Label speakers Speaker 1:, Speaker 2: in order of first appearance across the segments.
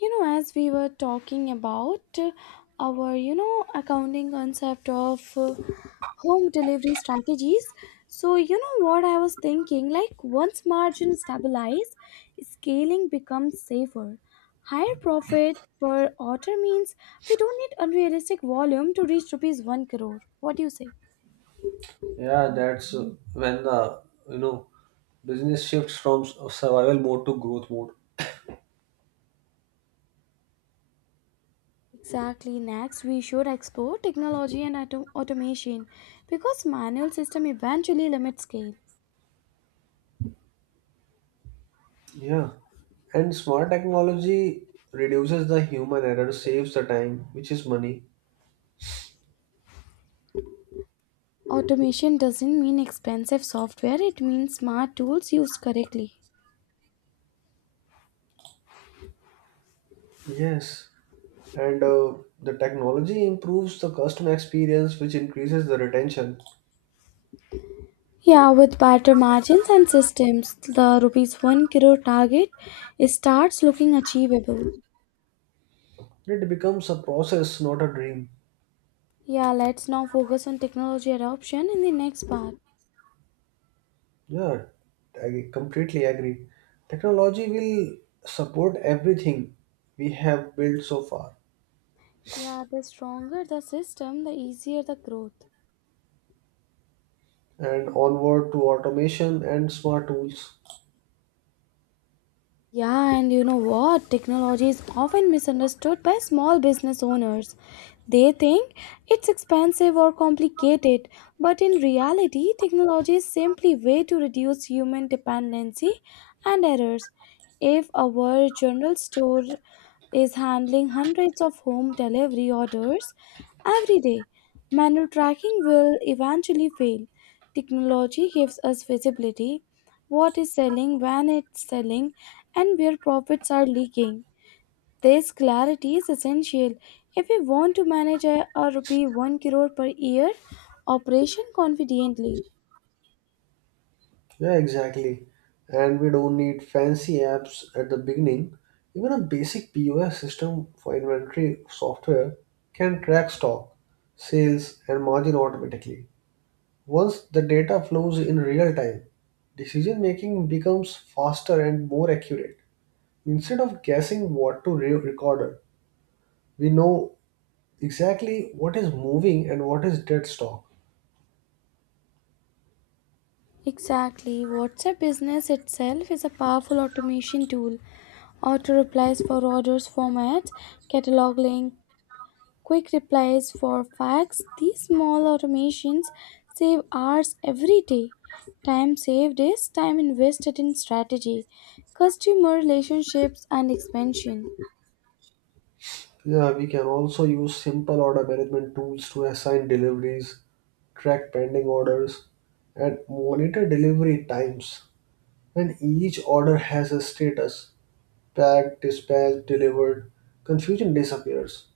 Speaker 1: As we were talking about our accounting concept of home delivery strategies, so what I was thinking, like, once margin stabilize, scaling becomes safer. Higher profit per order means we don't need unrealistic volume to reach rupees 1 crore. What do you say?
Speaker 2: Yeah, that's when the you know business shifts from survival mode to growth mode.
Speaker 1: Exactly. Next, we should explore technology and automation because manual system eventually limit scale.
Speaker 2: Yeah, and smart technology reduces the human error, saves the time, which is money.
Speaker 1: Automation doesn't mean expensive software, it means smart tools used correctly.
Speaker 2: Yes, and the technology improves the customer experience, which increases the retention.
Speaker 1: Yeah, with better margins and systems, the rupees 1 crore target starts looking achievable.
Speaker 2: It becomes a process, not a dream.
Speaker 1: Yeah, let's now focus on technology adoption in the next part.
Speaker 2: Yeah, I completely agree. Technology will support everything we have built so far.
Speaker 1: Yeah, the stronger the system, the easier the growth.
Speaker 2: And onward to automation and smart tools.
Speaker 1: Yeah, and you know what? Technology is often misunderstood by small business owners. They think it's expensive or complicated, but in reality, technology is simply a way to reduce human dependency and errors. If our general store is handling hundreds of home delivery orders every day, manual tracking will eventually fail. Technology gives us visibility, what is selling, when it's selling, and where profits are leaking. This clarity is essential if we want to manage a rupee 1 crore per year operation confidently.
Speaker 2: Yeah, exactly. And we don't need fancy apps at the beginning. Even a basic POS system for inventory software can track stock, sales, and margin automatically. Once the data flows in real time, decision making becomes faster and more accurate. Instead of guessing what to record, we know exactly what is moving and what is dead stock.
Speaker 1: Exactly. WhatsApp business itself is a powerful automation tool. Auto replies for orders formats, catalog links, quick replies for fax. These small automations save hours every day. Time saved is time invested in strategy, customer relationships, and expansion.
Speaker 2: Yeah, we can also use simple order management tools to assign deliveries, track pending orders, and monitor delivery times. And each order has a status packed, dispatched, delivered. Confusion disappears.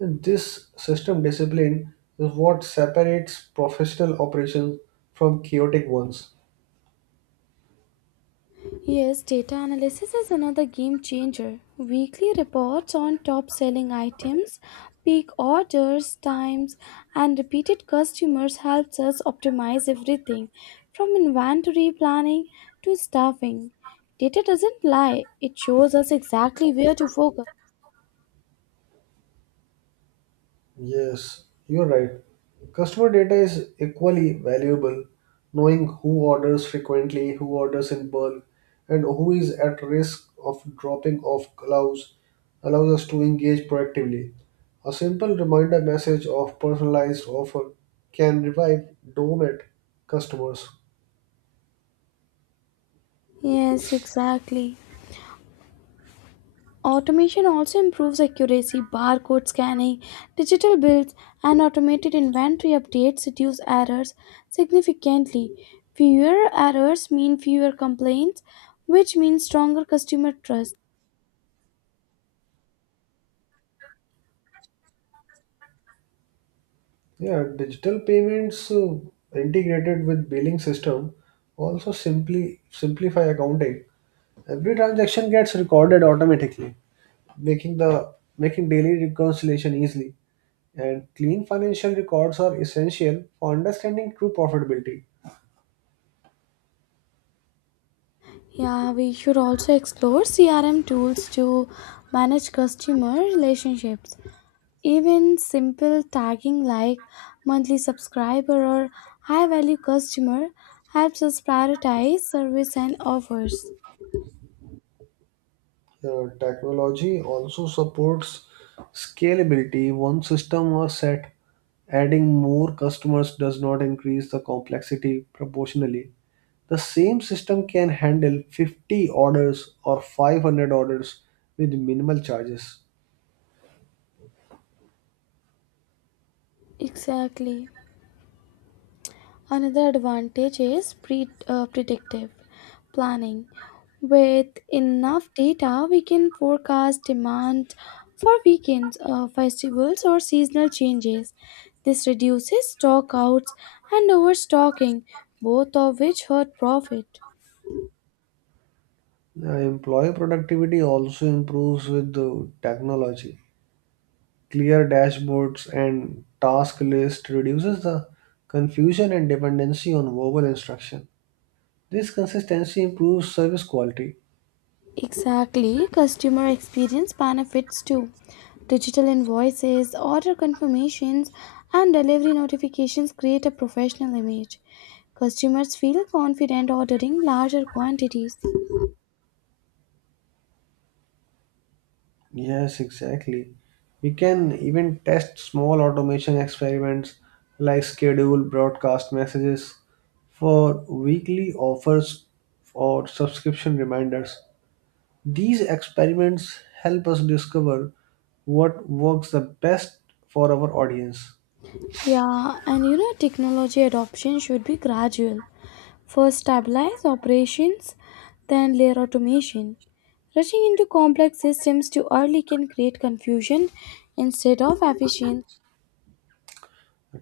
Speaker 2: And this system discipline is what separates professional operations from chaotic ones.
Speaker 1: Yes, data analysis is another game changer. Weekly reports on top selling items, peak orders, times, and repeated customers helps us optimize everything from inventory planning to staffing. Data doesn't lie, it shows us exactly where to focus.
Speaker 2: Yes, you're right. Customer data is equally valuable. Knowing who orders frequently, who orders in bulk, and who is at risk of dropping off allows us to engage proactively. A simple reminder message of personalized offer can revive dormant customers.
Speaker 1: Yes, exactly. Automation also improves accuracy, barcode scanning, digital bills, and automated inventory updates reduce errors significantly. Fewer errors mean fewer complaints, which means stronger customer trust.
Speaker 2: Yeah, digital payments integrated with billing system also simply simplify accounting. Every transaction gets recorded automatically, making the making daily reconciliation easily. And clean financial records are essential for understanding true profitability.
Speaker 1: Yeah, we should also explore CRM tools to manage customer relationships. Even simple tagging like monthly subscriber or high value customer helps us prioritize service and offers.
Speaker 2: Technology also supports scalability. Once system are set, adding more customers does not increase the complexity proportionally. The same system can handle 50 orders or 500 orders with minimal charges.
Speaker 1: Exactly. Another advantage is predictive planning. With enough data, we can forecast demand for weekends, festivals, or seasonal changes. This reduces stockouts and overstocking, both of which hurt profit.
Speaker 2: Employee productivity also improves with the technology. Clear dashboards and task list reduces the confusion and dependency on verbal instruction. This consistency improves service quality.
Speaker 1: Exactly, customer experience benefits too. Digital invoices, order confirmations, and delivery notifications create a professional image. Customers feel confident ordering larger quantities.
Speaker 2: Yes, exactly. We can even test small automation experiments like schedule broadcast messages for weekly offers or subscription reminders. These experiments help us discover what works the best for our audience.
Speaker 1: Yeah, and you know, technology adoption should be gradual. First, stabilize operations, then, layer automation. Rushing into complex systems too early can create confusion instead of efficiency.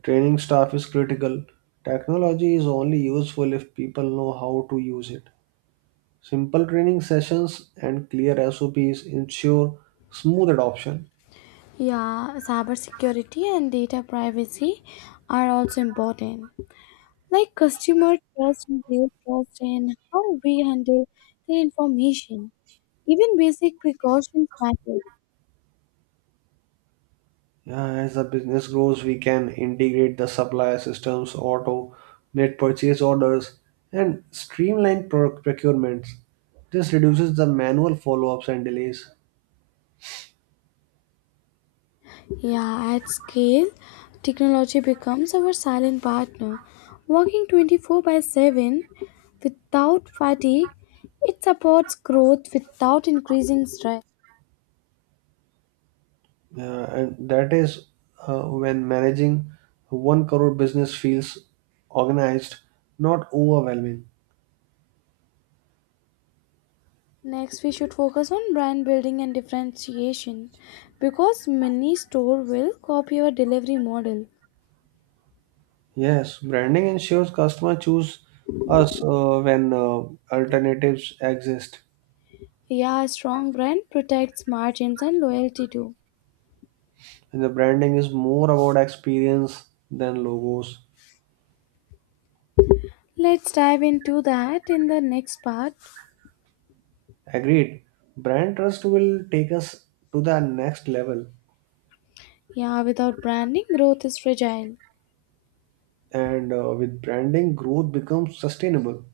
Speaker 2: Training staff is critical. Technology is only useful if people know how to use it. Simple training sessions and clear SOPs ensure smooth adoption.
Speaker 1: Yeah, cybersecurity and data privacy are also important. Like customer trust and their trust in how we handle their information. Even basic precautions matter.
Speaker 2: Yeah, as the business grows, we can integrate the supplier systems, auto, net purchase orders, and streamline procurements. This reduces the manual follow ups and delays.
Speaker 1: Yeah, at scale, technology becomes our silent partner. Working 24 by 7 without fatigue, it supports growth without increasing stress.
Speaker 2: Yeah, and that is when managing a one crore business feels organized, not overwhelming.
Speaker 1: Next, we should focus on brand building and differentiation because many store will copy your delivery model.
Speaker 2: Yes, branding ensures customer choose us when alternatives exist.
Speaker 1: Yeah, a strong brand protects margins and loyalty too.
Speaker 2: And the branding is more about experience than logos.
Speaker 1: Let's dive into that in the next part.
Speaker 2: Agreed. Brand trust will take us to the next level,
Speaker 1: Yeah, without branding, growth is fragile.
Speaker 2: and with branding, growth becomes sustainable.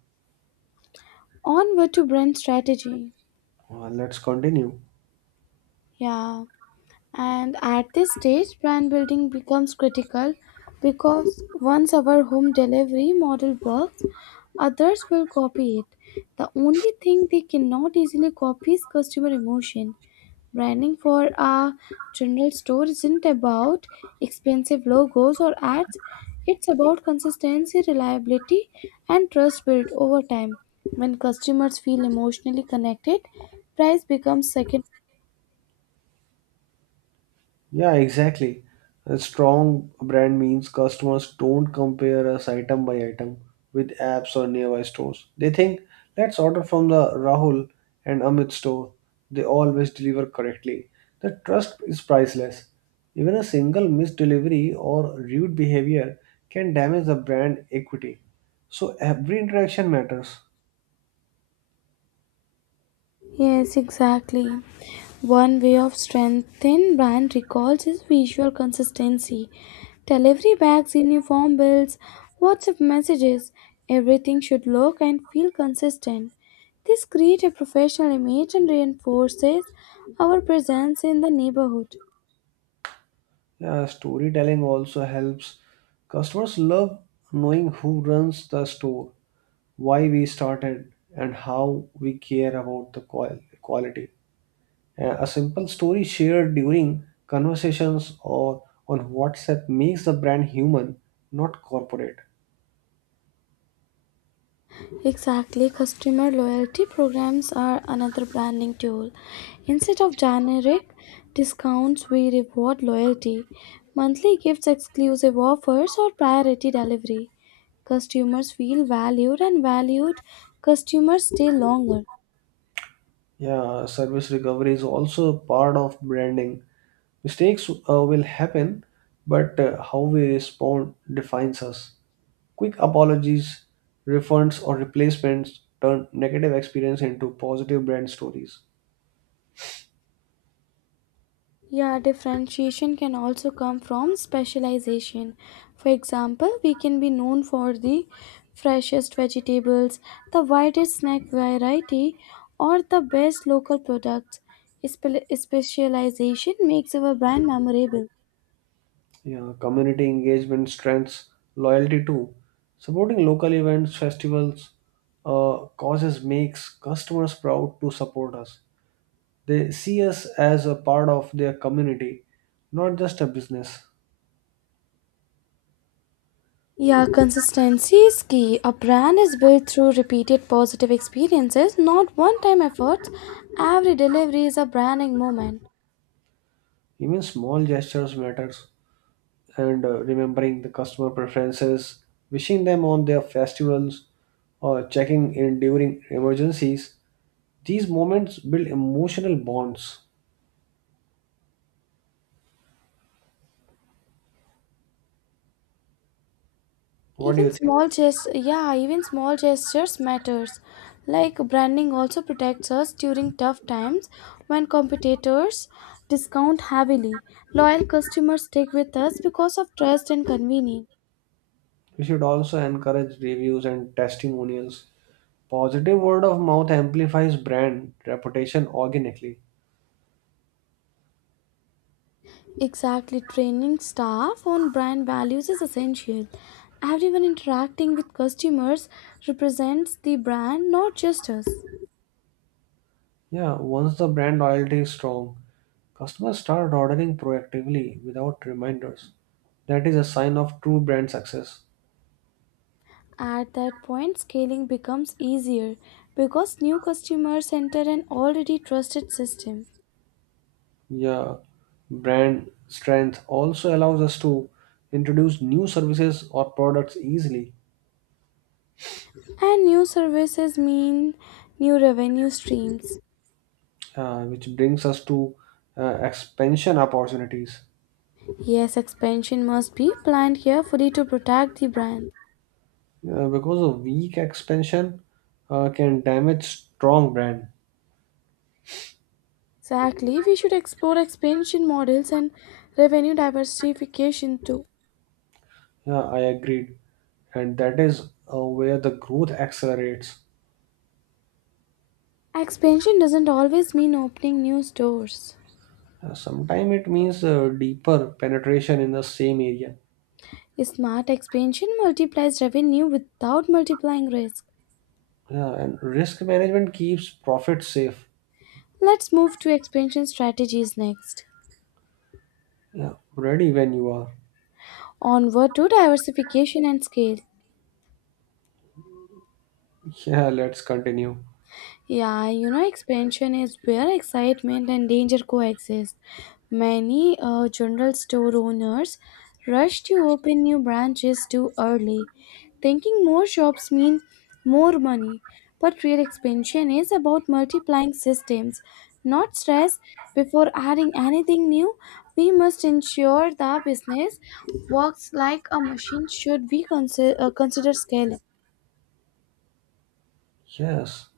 Speaker 1: Onward to brand strategy.
Speaker 2: Let's continue.
Speaker 1: Yeah. And at this stage, brand building becomes critical because once our home delivery model works, others will copy it. The only thing they cannot easily copy is customer emotion. Branding for a general store isn't about expensive logos or ads, it's about consistency, reliability, and trust built over time. When customers feel emotionally connected, price becomes secondary.
Speaker 2: Yeah, exactly. A strong brand means customers don't compare us item by item with apps or nearby stores. They think, let's order from the Rahul and Amit store. They always deliver correctly. The trust is priceless. Even a single missed delivery or rude behavior can damage the brand equity. So every interaction matters.
Speaker 1: Yes, exactly. One way of strengthening brand recalls is visual consistency. Delivery bags, uniform bills, WhatsApp messages, everything should look and feel consistent. This creates a professional image and reinforces our presence in the neighborhood.
Speaker 2: Yeah, storytelling also helps. Customers love knowing who runs the store why we started, and how we care about the quality. A simple story shared during conversations or on WhatsApp makes the brand human, not corporate.
Speaker 1: Exactly, customer loyalty programs are another branding tool. Instead of generic discounts, we reward loyalty, monthly gifts, exclusive offers, or priority delivery. Customers feel valued, and valued customers stay longer.
Speaker 2: Yeah, service recovery is also part of branding. Mistakes will happen, but how we respond defines us. Quick apologies, refunds, or replacements turn negative experience into positive brand stories.
Speaker 1: Yeah, differentiation can also come from specialization. For example, we can be known for the freshest vegetables, the widest snack variety, or the best local products. Specialization makes our brand memorable.
Speaker 2: Yeah, community engagement strengths loyalty too. Supporting local events, festivals, causes makes customers proud to support us. They see us as a part of their community, not just a business.
Speaker 1: Yeah, consistency is key. A brand is built through repeated positive experiences, not one time efforts. Every delivery is a branding moment.
Speaker 2: Even small gestures matters, and remembering the customer preferences, wishing them on their festivals, or checking in during emergencies. These moments build emotional bonds. What do
Speaker 1: Even
Speaker 2: you think?
Speaker 1: small gest yeah even small gestures matters, like branding also protects us during tough times. When competitors discount heavily, loyal customers stick with us because of trust and convenience.
Speaker 2: We should also encourage reviews and testimonials. Positive word of mouth amplifies brand reputation organically.
Speaker 1: Exactly, training staff on brand values is essential. Everyone interacting with customers represents the brand, not just us.
Speaker 2: Yeah, once the brand loyalty is strong, customers start ordering proactively without reminders. That is a sign of true brand success.
Speaker 1: At that point, scaling becomes easier because new customers enter an already trusted system.
Speaker 2: Yeah, brand strength also allows us to introduce new services or products easily,
Speaker 1: And new services mean new revenue streams.
Speaker 2: which brings us to expansion opportunities.
Speaker 1: Yes, expansion must be planned carefully to protect the brand.
Speaker 2: Yeah, because a weak expansion can damage strong brand.
Speaker 1: Exactly, we should explore expansion models and revenue diversification too.
Speaker 2: Yeah, I agreed, and that is where the growth accelerates.
Speaker 1: Expansion doesn't always mean opening new stores.
Speaker 2: Sometimes it means deeper penetration in the same area.
Speaker 1: Smart expansion multiplies revenue without multiplying risk.
Speaker 2: Yeah, and risk management keeps profits safe.
Speaker 1: Let's move to expansion strategies next.
Speaker 2: Yeah, ready when you are.
Speaker 1: Onward to diversification and scale.
Speaker 2: Yeah, let's continue.
Speaker 1: Yeah, you know, expansion is where excitement and danger coexist. Many general store owners rush to open new branches too early, thinking more shops mean more money. But real expansion is about multiplying systems, not stress. Before adding anything new, we must ensure the business works like a machine. Should we consider, scaling?
Speaker 2: Yes,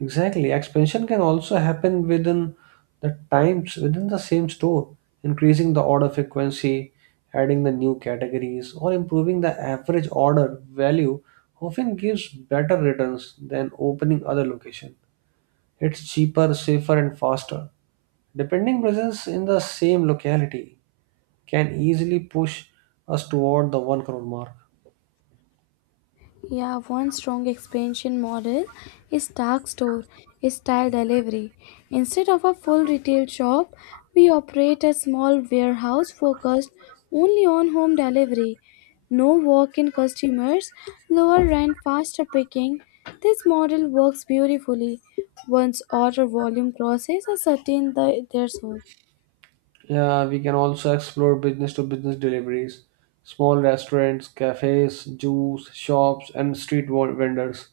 Speaker 2: exactly. Expansion can also happen within the same store, increasing the order frequency, adding the new categories, or improving the average order value often gives better returns than opening other location. It's cheaper, safer, and faster. Depending presence in the same locality can easily push us toward the 1 crore mark.
Speaker 1: Yeah, one strong expansion model is dark store style delivery. Instead of a full retail shop, we operate a small warehouse focused only on home delivery. No walk in customers, lower rent, faster picking. This model works beautifully once order volume crosses a certain threshold.
Speaker 2: Yeah, we can also explore business to business deliveries, small restaurants, cafes, juice shops, and vendors.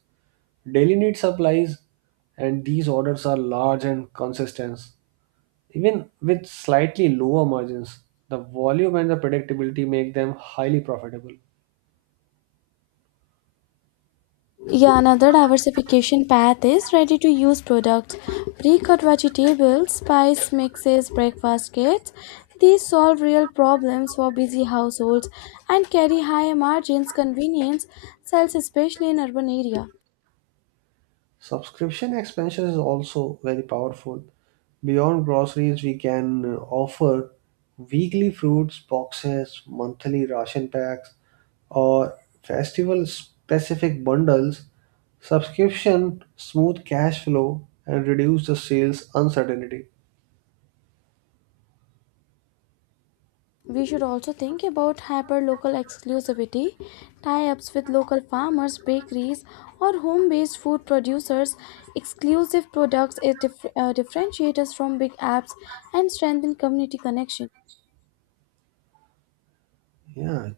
Speaker 2: Daily need supplies, and these orders are large and consistent. Even with slightly lower margins, the volume and the predictability make them highly profitable.
Speaker 1: Yeah, another diversification path is ready to use products. Pre cut vegetables, spice mixes, breakfast kits. These solve real problems for busy households and carry higher margins. Convenience sells especially in urban area.
Speaker 2: Subscription expansion is also very powerful. Beyond groceries, we can offer weekly fruits boxes, monthly ration packs, or festival specific bundles. Subscription smooth cash flow and reduce the sales uncertainty.
Speaker 1: We should also think about hyper-local exclusivity, tie-ups with local farmers, bakeries, or home-based food producers. Exclusive products is differentiate us from big apps and strengthen community connection.
Speaker 2: Yeah,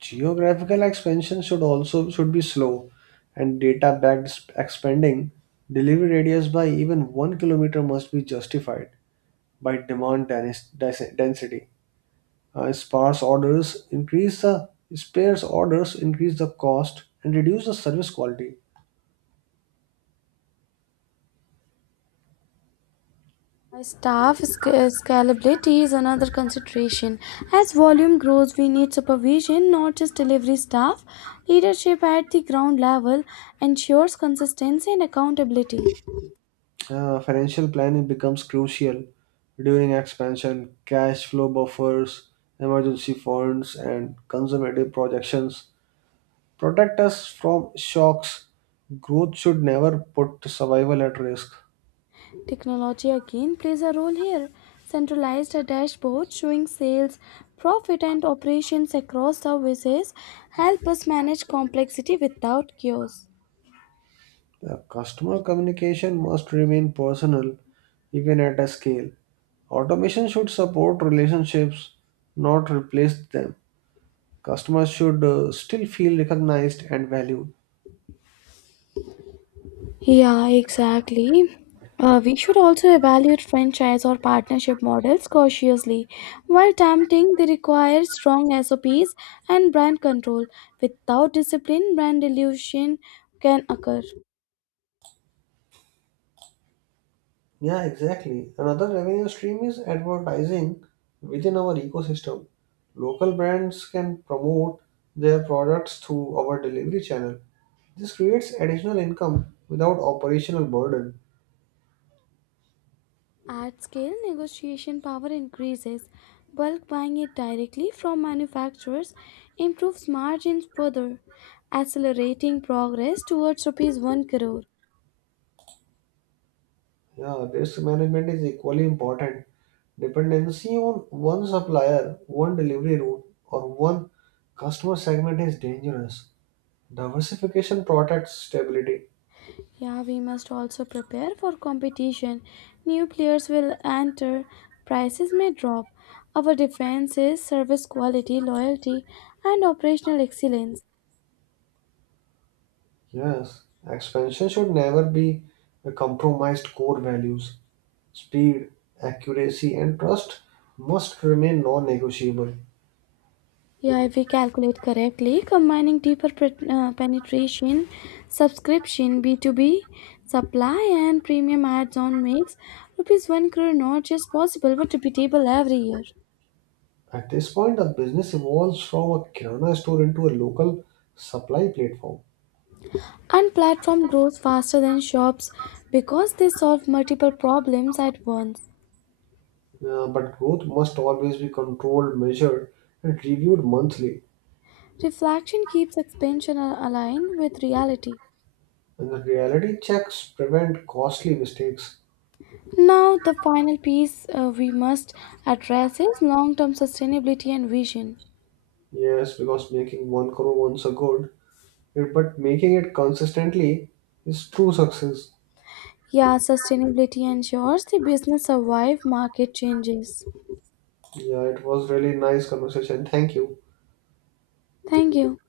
Speaker 2: geographical expansion should be slow and data backed expanding delivery radius by even 1 kilometer must be justified by demand density. Sparse orders increase the cost and reduce the service quality.
Speaker 1: Staff scalability is another consideration. As volume grows, we need supervision, not just delivery staff. Leadership at the ground level ensures consistency and accountability.
Speaker 2: Financial planning becomes crucial during expansion. Cash flow buffers, emergency funds, and conservative projections protect us from shocks. Growth should never put survival at risk.
Speaker 1: Technology again plays a role here. Centralized a dashboard showing sales, profit, and operations across services help us manage complexity without chaos.
Speaker 2: The customer communication must remain personal even at a scale. Automation should support relationships, not replace them. Customers should still feel recognized and valued.
Speaker 1: Yeah, exactly. We should also evaluate franchise or partnership models cautiously. While tempting, they require strong SOPs and brand control. Without discipline, brand dilution can occur.
Speaker 2: Yeah, exactly. Another revenue stream is advertising within our ecosystem. Local brands can promote their products through our delivery channel. This creates additional income without operational burden.
Speaker 1: At scale, negotiation power increases. Bulk buying it directly from manufacturers improves margins further, accelerating progress towards rupees 1 crore.
Speaker 2: Yeah, risk management is equally important. Dependency on one supplier, one delivery route, or one customer segment is dangerous. Diversification protects stability.
Speaker 1: Yeah, we must also prepare for competition. New players will enter, prices may drop. Our defense is service quality, loyalty, and operational excellence.
Speaker 2: Yes, expansion should never be a compromised core values. Speed, accuracy, and trust must remain non negotiable.
Speaker 1: Yeah, if we calculate correctly, combining deeper penetration, subscription, B2B, supply, and premium ads on makes rupees 1 crore not just possible but repeatable every year.
Speaker 2: At this point, the business evolves from a kirana store into a local supply platform.
Speaker 1: And platform grows faster than shops because they solve multiple problems at once.
Speaker 2: But growth must always be controlled, measured, and reviewed monthly.
Speaker 1: Reflection keeps expansion aligned with reality.
Speaker 2: And the reality checks prevent costly mistakes.
Speaker 1: Now, the final piece we must address is long term sustainability and vision.
Speaker 2: Yes, because making one crore once a good, it- but making it consistently is true success.
Speaker 1: Yeah, sustainability ensures the business survive market changes.
Speaker 2: Yeah, it was really nice conversation. Thank you.
Speaker 1: Thank you.